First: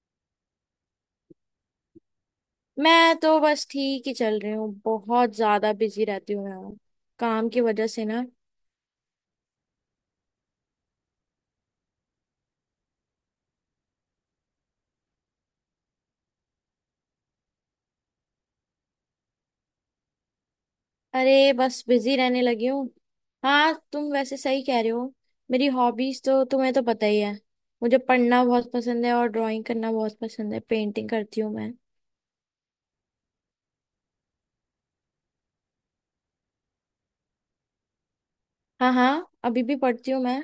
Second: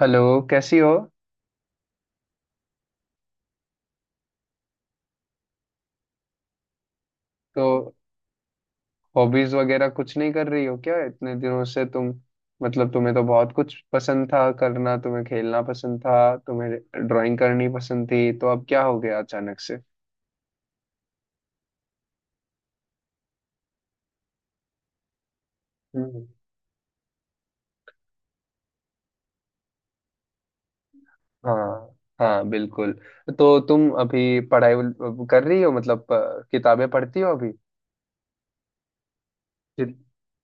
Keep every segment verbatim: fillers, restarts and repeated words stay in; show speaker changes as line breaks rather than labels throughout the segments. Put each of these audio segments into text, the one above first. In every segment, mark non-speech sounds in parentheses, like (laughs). Hello. कैसी हो?
मैं तो बस ठीक ही चल रही हूँ। बहुत ज्यादा बिजी रहती हूँ यार, काम की वजह
तो
से ना।
हॉबीज वगैरह कुछ नहीं कर रही हो क्या इतने दिनों से तुम? मतलब तुम्हें तो बहुत कुछ पसंद था करना, तुम्हें खेलना पसंद था, तुम्हें ड्राइंग करनी पसंद थी, तो अब क्या हो गया अचानक से?
अरे बस बिजी रहने लगी हूँ। हाँ, तुम वैसे सही कह रहे हो। मेरी हॉबीज
हम्म।
तो तुम्हें तो पता ही है। मुझे पढ़ना बहुत पसंद है और ड्राइंग करना बहुत पसंद है, पेंटिंग करती हूँ मैं।
हाँ, हाँ बिल्कुल। तो तुम अभी पढ़ाई वल- कर रही हो, मतलब अ, किताबें पढ़ती हो अभी?
हाँ हाँ, अभी भी पढ़ती हूँ मैं।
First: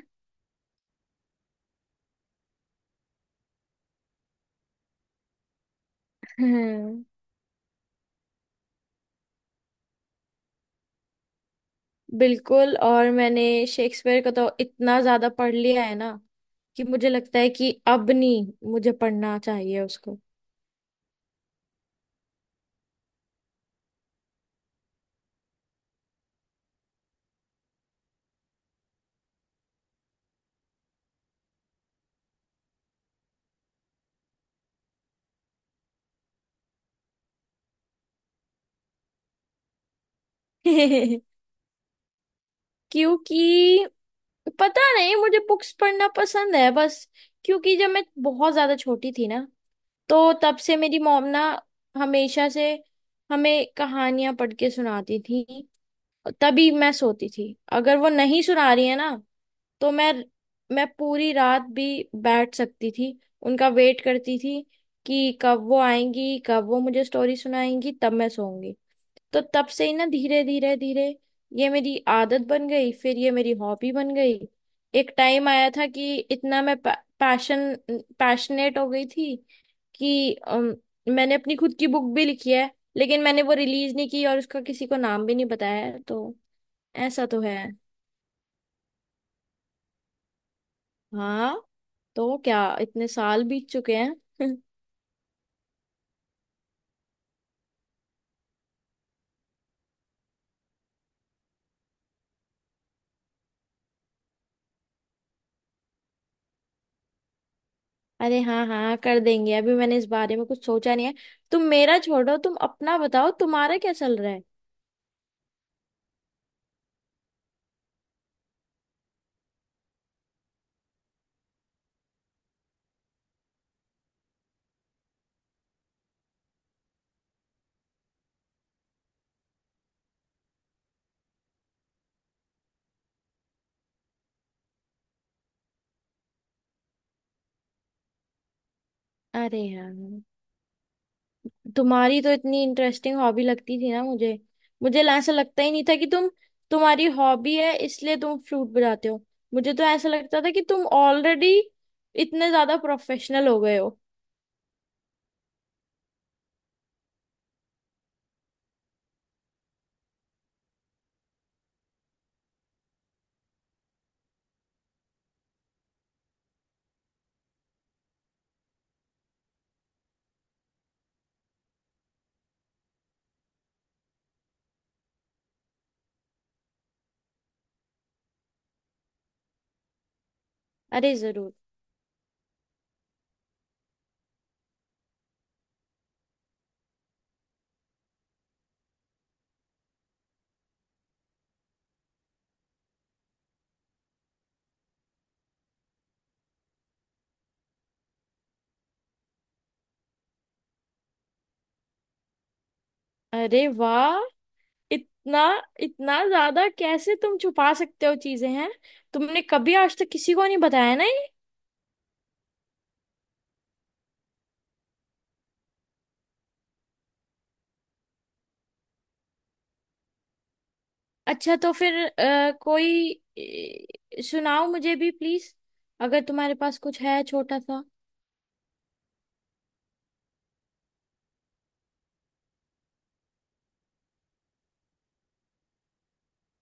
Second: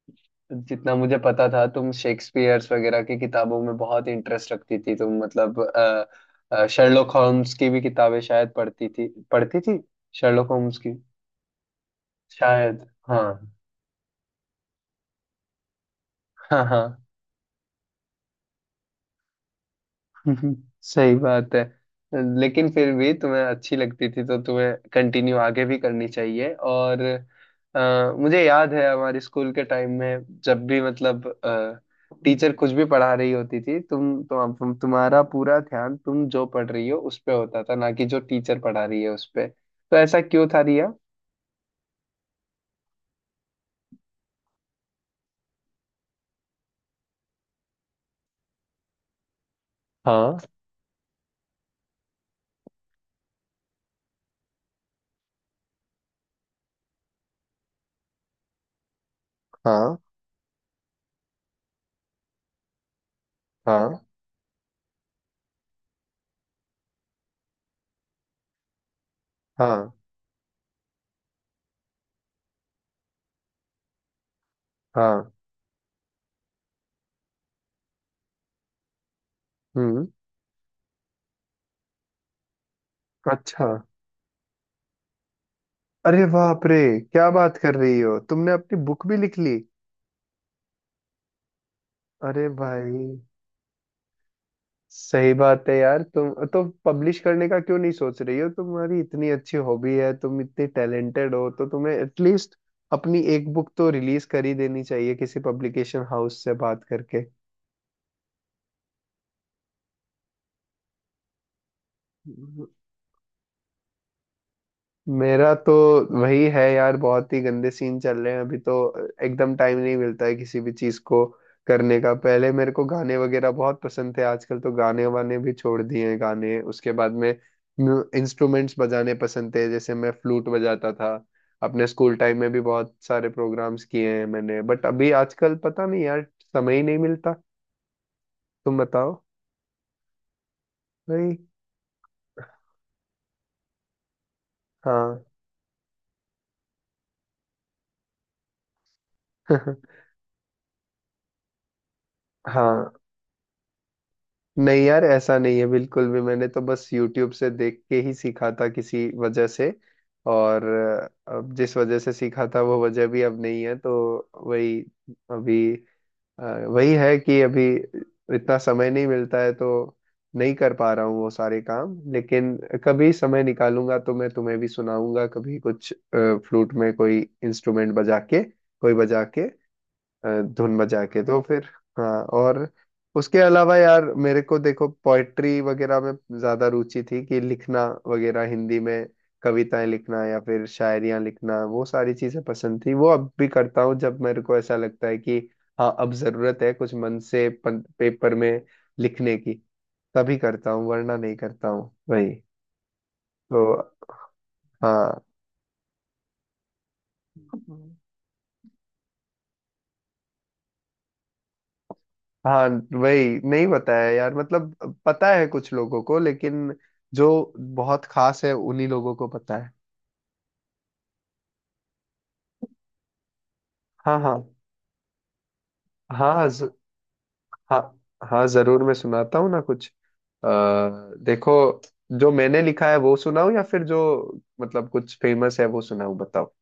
जितना मुझे पता था तुम शेक्सपियर्स वगैरह की किताबों में बहुत इंटरेस्ट रखती थी, तुम मतलब अ,
हम्म,
शर्लॉक होम्स की भी किताबें शायद पढ़ती थी पढ़ती थी, शर्लॉक होम्स की,
बिल्कुल।
शायद।
और
हाँ
मैंने शेक्सपियर का तो इतना ज्यादा पढ़ लिया है ना
हाँ, हाँ
कि मुझे लगता है कि अब नहीं मुझे पढ़ना चाहिए उसको।
हम्म। सही बात है। लेकिन फिर भी तुम्हें अच्छी लगती थी तो तुम्हें कंटिन्यू आगे भी करनी चाहिए। और अ, मुझे याद है हमारे स्कूल के टाइम में जब भी, मतलब टीचर कुछ भी पढ़ा रही होती थी, तुम तुम तुम- तुम्हारा पूरा ध्यान तुम जो पढ़ रही हो उस पे होता था ना कि जो टीचर पढ़ा रही है उस पे। तो ऐसा क्यों था रिया?
(laughs) क्योंकि पता नहीं, मुझे बुक्स पढ़ना पसंद है बस। क्योंकि जब मैं बहुत ज्यादा छोटी थी ना, तो
हाँ,
तब से मेरी मॉम ना हमेशा से हमें कहानियां पढ़ के सुनाती थी। तभी मैं सोती थी, अगर वो नहीं सुना रही है ना तो
हाँ,
मैं मैं पूरी रात भी बैठ सकती थी, उनका
हाँ,
वेट करती थी कि कब वो आएंगी, कब वो मुझे स्टोरी सुनाएंगी, तब मैं सोऊंगी। तो तब से ही
हाँ,
ना धीरे धीरे धीरे ये मेरी आदत बन गई, फिर ये मेरी हॉबी बन गई। एक
हाँ,
टाइम आया था कि इतना मैं पैशन पैशनेट हो गई थी
हम्म।
कि अम, मैंने अपनी खुद की बुक भी लिखी है। लेकिन मैंने वो
अच्छा,
रिलीज नहीं की और उसका किसी को नाम भी नहीं बताया है,
अरे
तो।
बाप रे
ऐसा
क्या
तो
बात
है।
कर रही हो, तुमने अपनी बुक भी लिख ली?
हाँ। तो
अरे
क्या
भाई,
इतने साल बीत चुके हैं। (laughs)
सही बात है यार, तुम तो पब्लिश करने का क्यों नहीं सोच रही हो? तुम्हारी इतनी अच्छी हॉबी है, तुम इतनी टैलेंटेड हो तो तुम्हें एटलीस्ट अपनी एक बुक तो रिलीज कर ही देनी चाहिए किसी पब्लिकेशन हाउस से बात करके।
अरे हाँ हाँ, कर देंगे। अभी मैंने इस बारे में कुछ सोचा नहीं है। तुम मेरा छोड़ो, तुम अपना बताओ, तुम्हारा क्या चल रहा है।
मेरा तो वही है यार, बहुत ही गंदे सीन चल रहे हैं अभी तो। एकदम टाइम नहीं मिलता है किसी भी चीज को करने का। पहले मेरे को गाने वगैरह बहुत पसंद थे, आजकल तो गाने वाने भी छोड़ दिए हैं गाने। उसके बाद में इंस्ट्रूमेंट्स बजाने पसंद थे, जैसे मैं फ्लूट बजाता था अपने स्कूल टाइम में भी, बहुत सारे प्रोग्राम्स किए हैं मैंने। बट अभी आजकल पता नहीं यार, समय ही नहीं मिलता। तुम बताओ
अरे हाँ,
भाई।
तुम्हारी तो इतनी इंटरेस्टिंग हॉबी लगती थी ना मुझे। मुझे
हाँ।
ऐसा लगता ही नहीं था कि तुम तुम्हारी हॉबी है इसलिए तुम फ्लूट बजाते हो। मुझे तो
(laughs)
ऐसा लगता था कि तुम ऑलरेडी इतने ज्यादा
हाँ।
प्रोफेशनल हो गए हो।
नहीं यार ऐसा नहीं है बिल्कुल भी, मैंने तो बस YouTube से देख के ही सीखा था किसी वजह से। और अ, अब जिस वजह से सीखा था वो वजह भी अब नहीं है, तो वही। अभी अ, वही है कि अभी इतना समय नहीं मिलता है, तो नहीं कर पा रहा हूँ वो सारे काम। लेकिन कभी समय निकालूंगा तो मैं तुम्हें भी सुनाऊंगा कभी कुछ फ्लूट में कोई इंस्ट्रूमेंट बजा के, कोई बजा के अ, धुन बजा
अरे
के, तो
जरूर।
फिर। हाँ। और उसके अलावा यार मेरे को देखो, पोइट्री वगैरह में ज्यादा रुचि थी, कि लिखना वगैरह हिंदी में, कविताएं लिखना या फिर शायरियां लिखना, वो सारी चीजें पसंद थी। वो अब भी करता हूँ जब मेरे को ऐसा लगता है कि हाँ अब जरूरत है कुछ मन से पन, पेपर में लिखने की, तभी करता हूँ वरना नहीं करता हूँ। वही तो।
अरे वाह, इतना इतना ज्यादा कैसे तुम छुपा
हाँ,
सकते हो चीजें हैं। तुमने कभी आज तक किसी को नहीं बताया ना ये?
हाँ वही। नहीं बताया यार, मतलब पता है कुछ लोगों को, लेकिन जो बहुत खास है उन्हीं लोगों को पता है।
अच्छा, तो फिर अ, कोई
हाँ,
अ,
हाँ,
सुनाओ मुझे भी प्लीज, अगर
हाँ, हाँ,
तुम्हारे
ज,
पास कुछ है छोटा
हाँ,
सा।
हाँ जरूर मैं सुनाता हूँ ना कुछ। आ, देखो, जो मैंने लिखा है वो सुनाऊँ या फिर जो, मतलब कुछ फेमस है वो सुनाऊँ, बताओ?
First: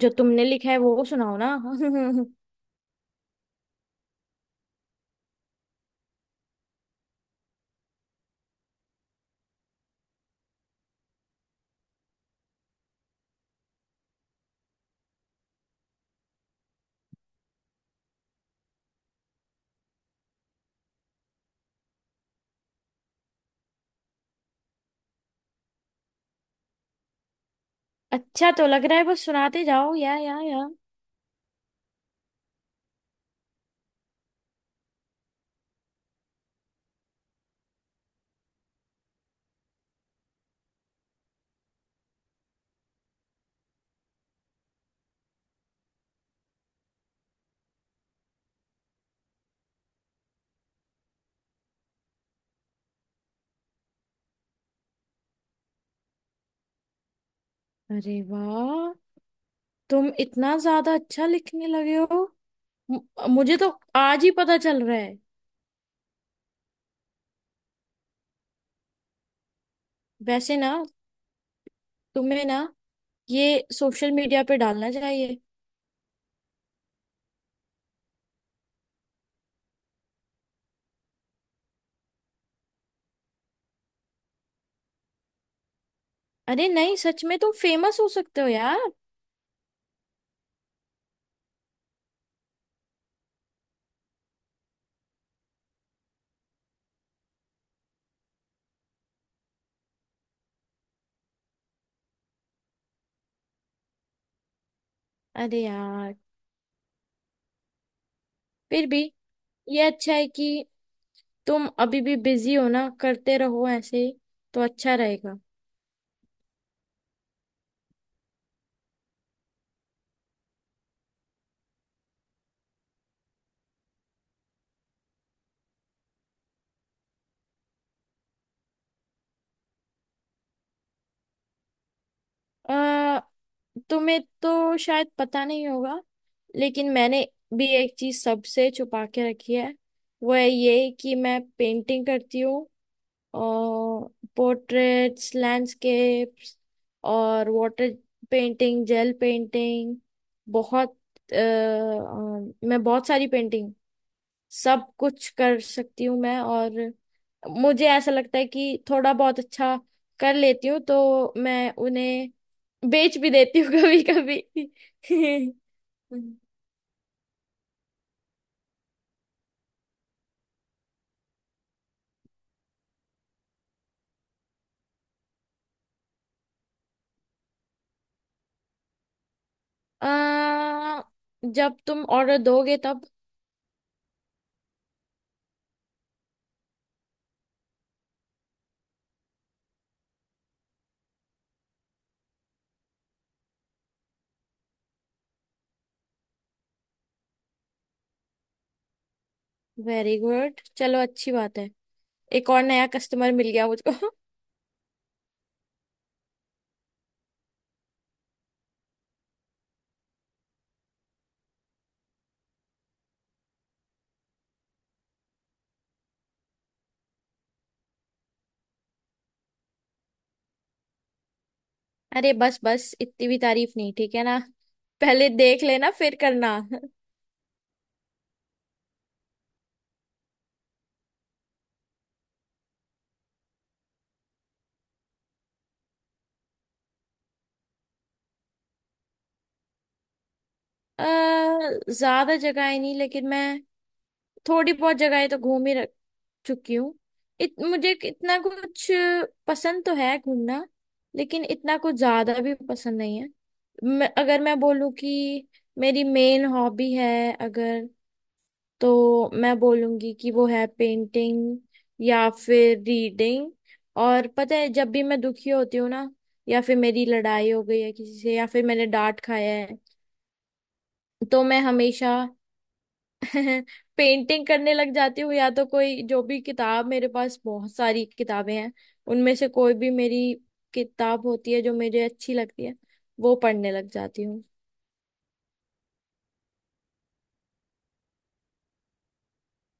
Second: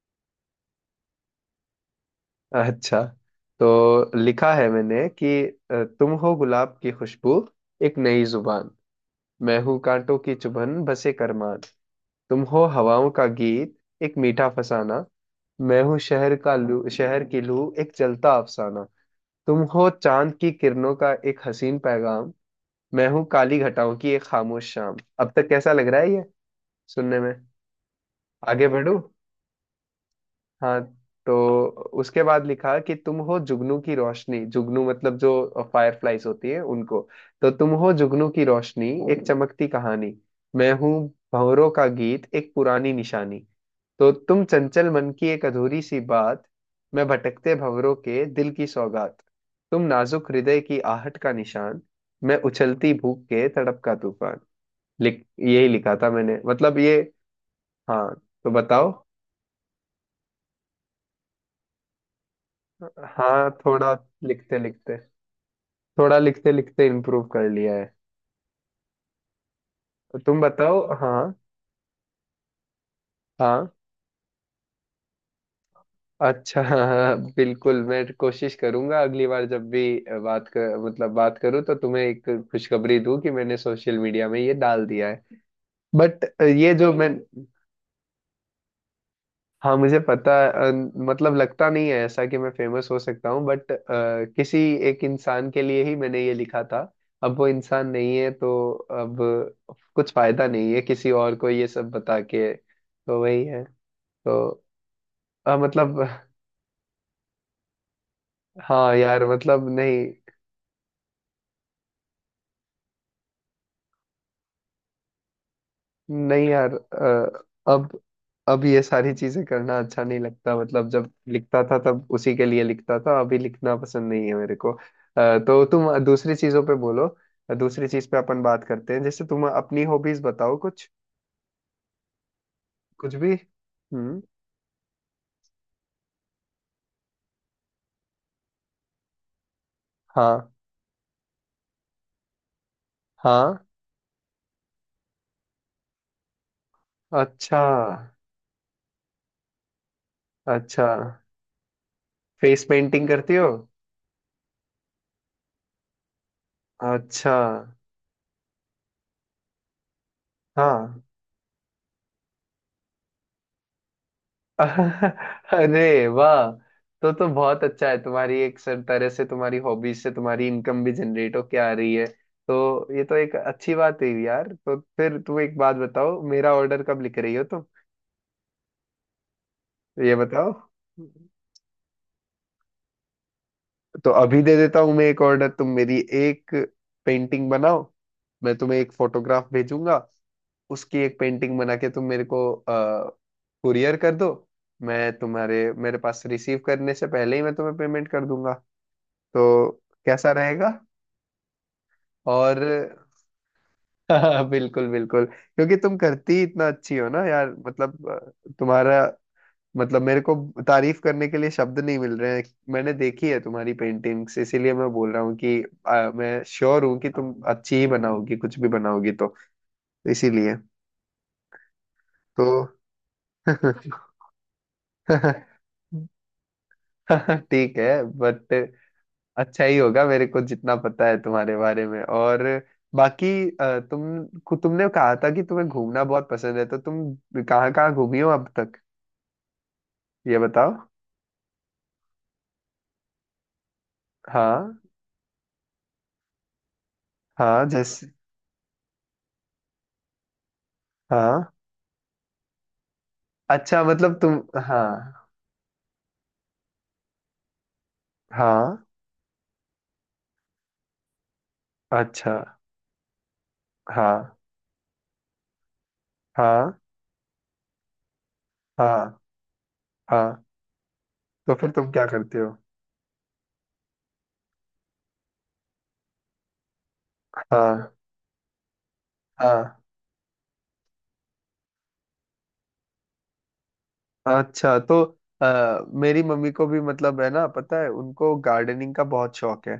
जो तुमने लिखा है वो सुनाओ ना। (laughs)
अच्छा, तो लिखा है मैंने कि अ, तुम हो गुलाब की खुशबू, एक नई जुबान, मैं हूँ कांटों की चुभन बसे करमान। तुम हो हवाओं का गीत, एक मीठा फसाना, मैं हूँ शहर का लू शहर की लू, एक जलता अफसाना। तुम हो चांद की किरणों का एक हसीन पैगाम, मैं हूँ काली घटाओं की एक खामोश शाम। अब तक कैसा लग रहा है ये सुनने में?
अच्छा तो
आगे
लग
बढ़ू?
रहा है, बस सुनाते जाओ या या या।
हाँ। तो उसके बाद लिखा कि तुम हो जुगनू की रोशनी, जुगनू मतलब जो फायरफ्लाइज होती है उनको, तो तुम हो जुगनू की रोशनी एक चमकती कहानी, मैं हूँ भंवरों का गीत एक पुरानी निशानी, तो तुम चंचल मन की एक अधूरी सी बात, मैं भटकते भंवरों के दिल की सौगात, तुम नाजुक हृदय की आहट का निशान, मैं उछलती भूख के तड़प का तूफान। लिख यही लिखा था मैंने मतलब ये। हाँ।
अरे
तो
वाह,
बताओ।
तुम इतना ज्यादा अच्छा लिखने लगे हो। म-
हाँ
मुझे तो
थोड़ा,
आज ही पता
लिखते
चल
लिखते
रहा है।
थोड़ा लिखते लिखते इम्प्रूव कर लिया है। तो तुम
वैसे ना,
बताओ। हाँ,
तुम्हें ना ये
हाँ।
सोशल मीडिया पे डालना चाहिए।
अच्छा। (laughs) हाँ, बिल्कुल मैं कोशिश करूंगा अगली बार जब भी बात कर मतलब बात करूं, तो तुम्हें एक खुशखबरी दूं कि मैंने सोशल मीडिया में ये डाल दिया है। बट
अरे
ये जो
नहीं,
मैं,
सच में तुम फेमस हो सकते हो यार।
हाँ मुझे पता अ, मतलब लगता नहीं है ऐसा कि मैं फेमस हो सकता हूँ, बट किसी एक इंसान के लिए ही मैंने ये लिखा था। अब वो इंसान नहीं है तो अब कुछ फायदा नहीं है किसी और को ये सब बता के, तो वही है। तो अ,
अरे
मतलब
यार, फिर
हाँ
भी
यार मतलब
ये
नहीं।
अच्छा है कि तुम अभी भी बिजी हो ना, करते रहो ऐसे ही, तो अच्छा रहेगा।
नहीं यार अ, अब अब ये सारी चीजें करना अच्छा नहीं लगता, मतलब जब लिखता था तब उसी के लिए लिखता था, अभी लिखना पसंद नहीं है मेरे को। अ, तो तुम दूसरी चीजों पे बोलो। दूसरी चीज पे अपन बात करते हैं, जैसे तुम अपनी हॉबीज बताओ कुछ,
अ
कुछ भी। हम्म।
तुम्हें तो शायद पता नहीं होगा, लेकिन मैंने भी एक चीज सबसे छुपा के रखी है। वो है
हाँ।
ये कि मैं पेंटिंग करती हूँ,
हाँ।
और पोर्ट्रेट्स, लैंडस्केप्स और
अच्छा।
वाटर पेंटिंग, जेल पेंटिंग,
अच्छा।
बहुत अ,
फेस
अ, मैं बहुत
पेंटिंग
सारी
करती हो?
पेंटिंग, सब कुछ कर सकती हूँ मैं। और
अच्छा।
मुझे ऐसा लगता है कि थोड़ा बहुत अच्छा कर लेती हूँ
हाँ।
तो मैं उन्हें बेच भी देती हूँ कभी
(laughs)
कभी।
अरे
(laughs)
वाह। तो तो बहुत अच्छा है, तुम्हारी एक सर तरह से तुम्हारी हॉबीज से तुम्हारी इनकम भी जनरेट होके आ रही है, तो ये तो एक अच्छी बात है यार। तो फिर तुम एक बात बताओ, मेरा ऑर्डर कब लिख रही हो तुम? ये बताओ।
आ, जब तुम ऑर्डर दोगे तब।
तो अभी दे देता हूँ मैं एक ऑर्डर, तुम मेरी एक पेंटिंग बनाओ, मैं तुम्हें एक फोटोग्राफ भेजूंगा, उसकी एक पेंटिंग बना के तुम मेरे को कुरियर कर दो। मैं तुम्हारे मेरे पास रिसीव करने से पहले ही मैं तुम्हें पेमेंट कर दूंगा, तो
वेरी
कैसा
गुड,
रहेगा?
चलो अच्छी बात है। एक
और
और नया कस्टमर मिल गया मुझको।
(laughs) हाँ, बिल्कुल बिल्कुल, क्योंकि तुम करती इतना अच्छी हो ना यार, मतलब अ, तुम्हारा मतलब मेरे को तारीफ करने के लिए शब्द नहीं मिल रहे हैं। मैंने देखी है तुम्हारी पेंटिंग्स, इसीलिए मैं बोल रहा हूँ कि अ, मैं श्योर हूँ कि तुम अच्छी ही बनाओगी, कुछ भी बनाओगी तो इसीलिए।
(laughs) अरे
तो
बस बस, इतनी भी तारीफ नहीं, ठीक है ना। पहले देख लेना फिर करना। (laughs)
(laughs) ठीक है बट अच्छा ही होगा, मेरे को जितना पता है तुम्हारे बारे में। और बाकी अ, तुम खु- तुमने कहा था कि तुम्हें घूमना बहुत पसंद है, तो तुम कहाँ कहाँ घूमी हो अब तक? ये बताओ।
आ, ज्यादा जगह नहीं, लेकिन मैं थोड़ी
हाँ,
बहुत जगह तो घूम ही रख चुकी हूँ। इत,
हाँ
मुझे
जैसे।
इतना कुछ पसंद तो है घूमना, लेकिन
हाँ।
इतना कुछ ज्यादा भी पसंद नहीं है।
अच्छा
मैं,
मतलब
अगर
तुम,
मैं बोलूँ
हाँ,
कि मेरी मेन हॉबी है अगर,
हाँ।
तो मैं बोलूंगी कि वो है पेंटिंग, या
अच्छा।
फिर रीडिंग। और
हाँ,
पता है, जब भी मैं दुखी होती हूँ ना या फिर
हाँ,
मेरी लड़ाई हो गई है किसी से या फिर मैंने
हाँ,
डांट खाया है,
हाँ।
तो
तो
मैं
फिर तुम क्या
हमेशा
करते हो?
(laughs) पेंटिंग करने लग जाती हूँ। या तो कोई जो भी किताब, मेरे पास बहुत
हाँ,
सारी किताबें हैं, उनमें से कोई
हाँ।
भी मेरी किताब होती है जो मुझे अच्छी लगती है वो पढ़ने लग जाती।
अच्छा। तो आ, मेरी मम्मी को भी, मतलब है ना, पता है उनको गार्डनिंग का बहुत शौक है।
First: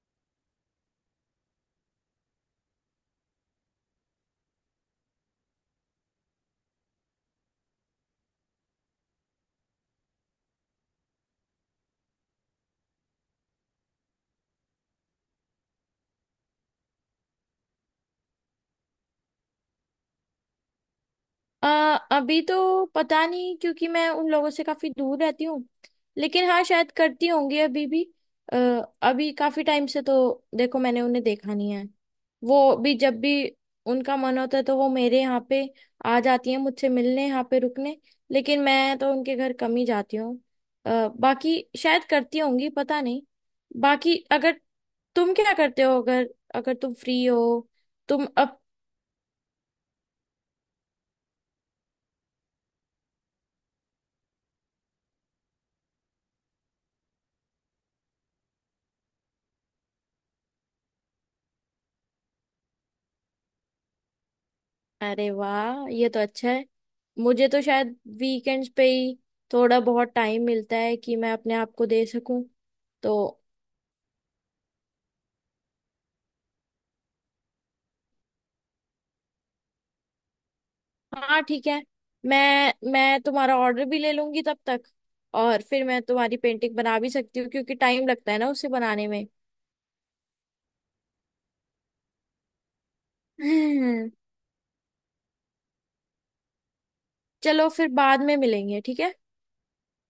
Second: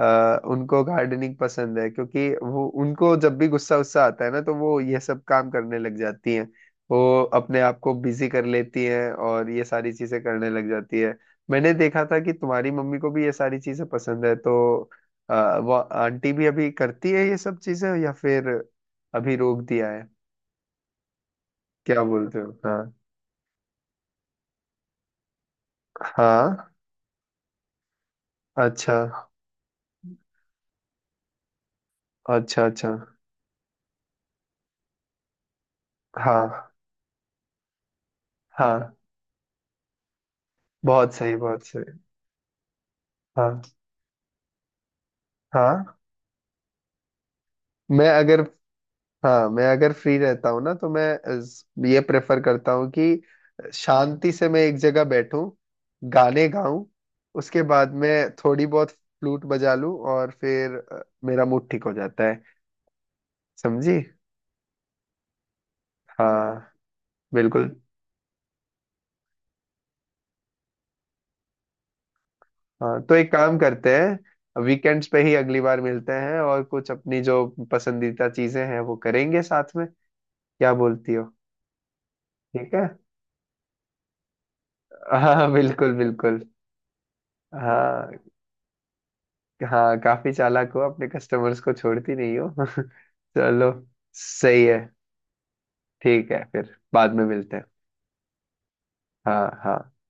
आ, उनको गार्डनिंग पसंद है क्योंकि वो, उनको जब भी गुस्सा उस्सा आता है ना, तो वो ये सब काम करने लग जाती हैं, वो अपने आप को बिजी कर लेती हैं और ये सारी चीजें करने लग जाती है। मैंने देखा था कि तुम्हारी मम्मी को भी ये सारी चीजें पसंद है, तो आ, वो आंटी भी अभी करती है ये सब चीजें या फिर अभी रोक दिया है?
आ,
क्या बोलते
अभी
हो। हाँ।
तो पता नहीं, क्योंकि मैं उन लोगों से काफी दूर रहती हूँ। लेकिन हाँ,
हाँ।
शायद करती होंगी अभी भी। आ,
अच्छा
अभी काफी टाइम से तो देखो मैंने उन्हें देखा नहीं है।
अच्छा।
वो
अच्छा।
भी जब भी उनका मन होता है तो वो मेरे यहाँ पे आ जाती हैं
हाँ,
मुझसे मिलने, यहाँ पे रुकने। लेकिन
हाँ।
मैं तो उनके घर कम ही जाती हूँ। अ,
बहुत सही
बाकी
बहुत सही।
शायद करती होंगी, पता नहीं।
हाँ,
बाकी अगर तुम क्या करते
हाँ।
हो अगर अगर तुम फ्री हो,
मैं
तुम
अगर,
अब।
हाँ मैं अगर फ्री रहता हूँ ना, तो मैं इस- ये प्रेफर करता हूँ कि शांति से मैं एक जगह बैठूं, गाने गाऊं, उसके बाद मैं थोड़ी बहुत फ्लूट बजा लूं और फिर अ, मेरा मूड ठीक हो जाता है। समझी?
अरे वाह, ये तो अच्छा है।
हाँ
मुझे तो
बिल्कुल।
शायद वीकेंड्स पे ही थोड़ा बहुत टाइम मिलता है कि मैं अपने आप को दे सकूं
हाँ तो
तो।
एक काम करते हैं, वीकेंड्स पे ही अगली बार मिलते हैं और कुछ अपनी जो पसंदीदा चीजें हैं वो करेंगे साथ में। क्या बोलती हो?
हाँ ठीक है, मैं
ठीक है।
मैं तुम्हारा ऑर्डर भी ले लूंगी तब तक।
हाँ
और फिर
बिल्कुल
मैं तुम्हारी
बिल्कुल।
पेंटिंग बना भी सकती हूँ क्योंकि टाइम
हाँ
लगता है ना उसे बनाने में।
हाँ काफी चालाक हो, अपने कस्टमर्स को छोड़ती नहीं हो। (laughs) चलो,
(laughs)
सही है। ठीक है, फिर बाद में मिलते हैं।
चलो फिर बाद में मिलेंगे, ठीक है।
हाँ हाँ।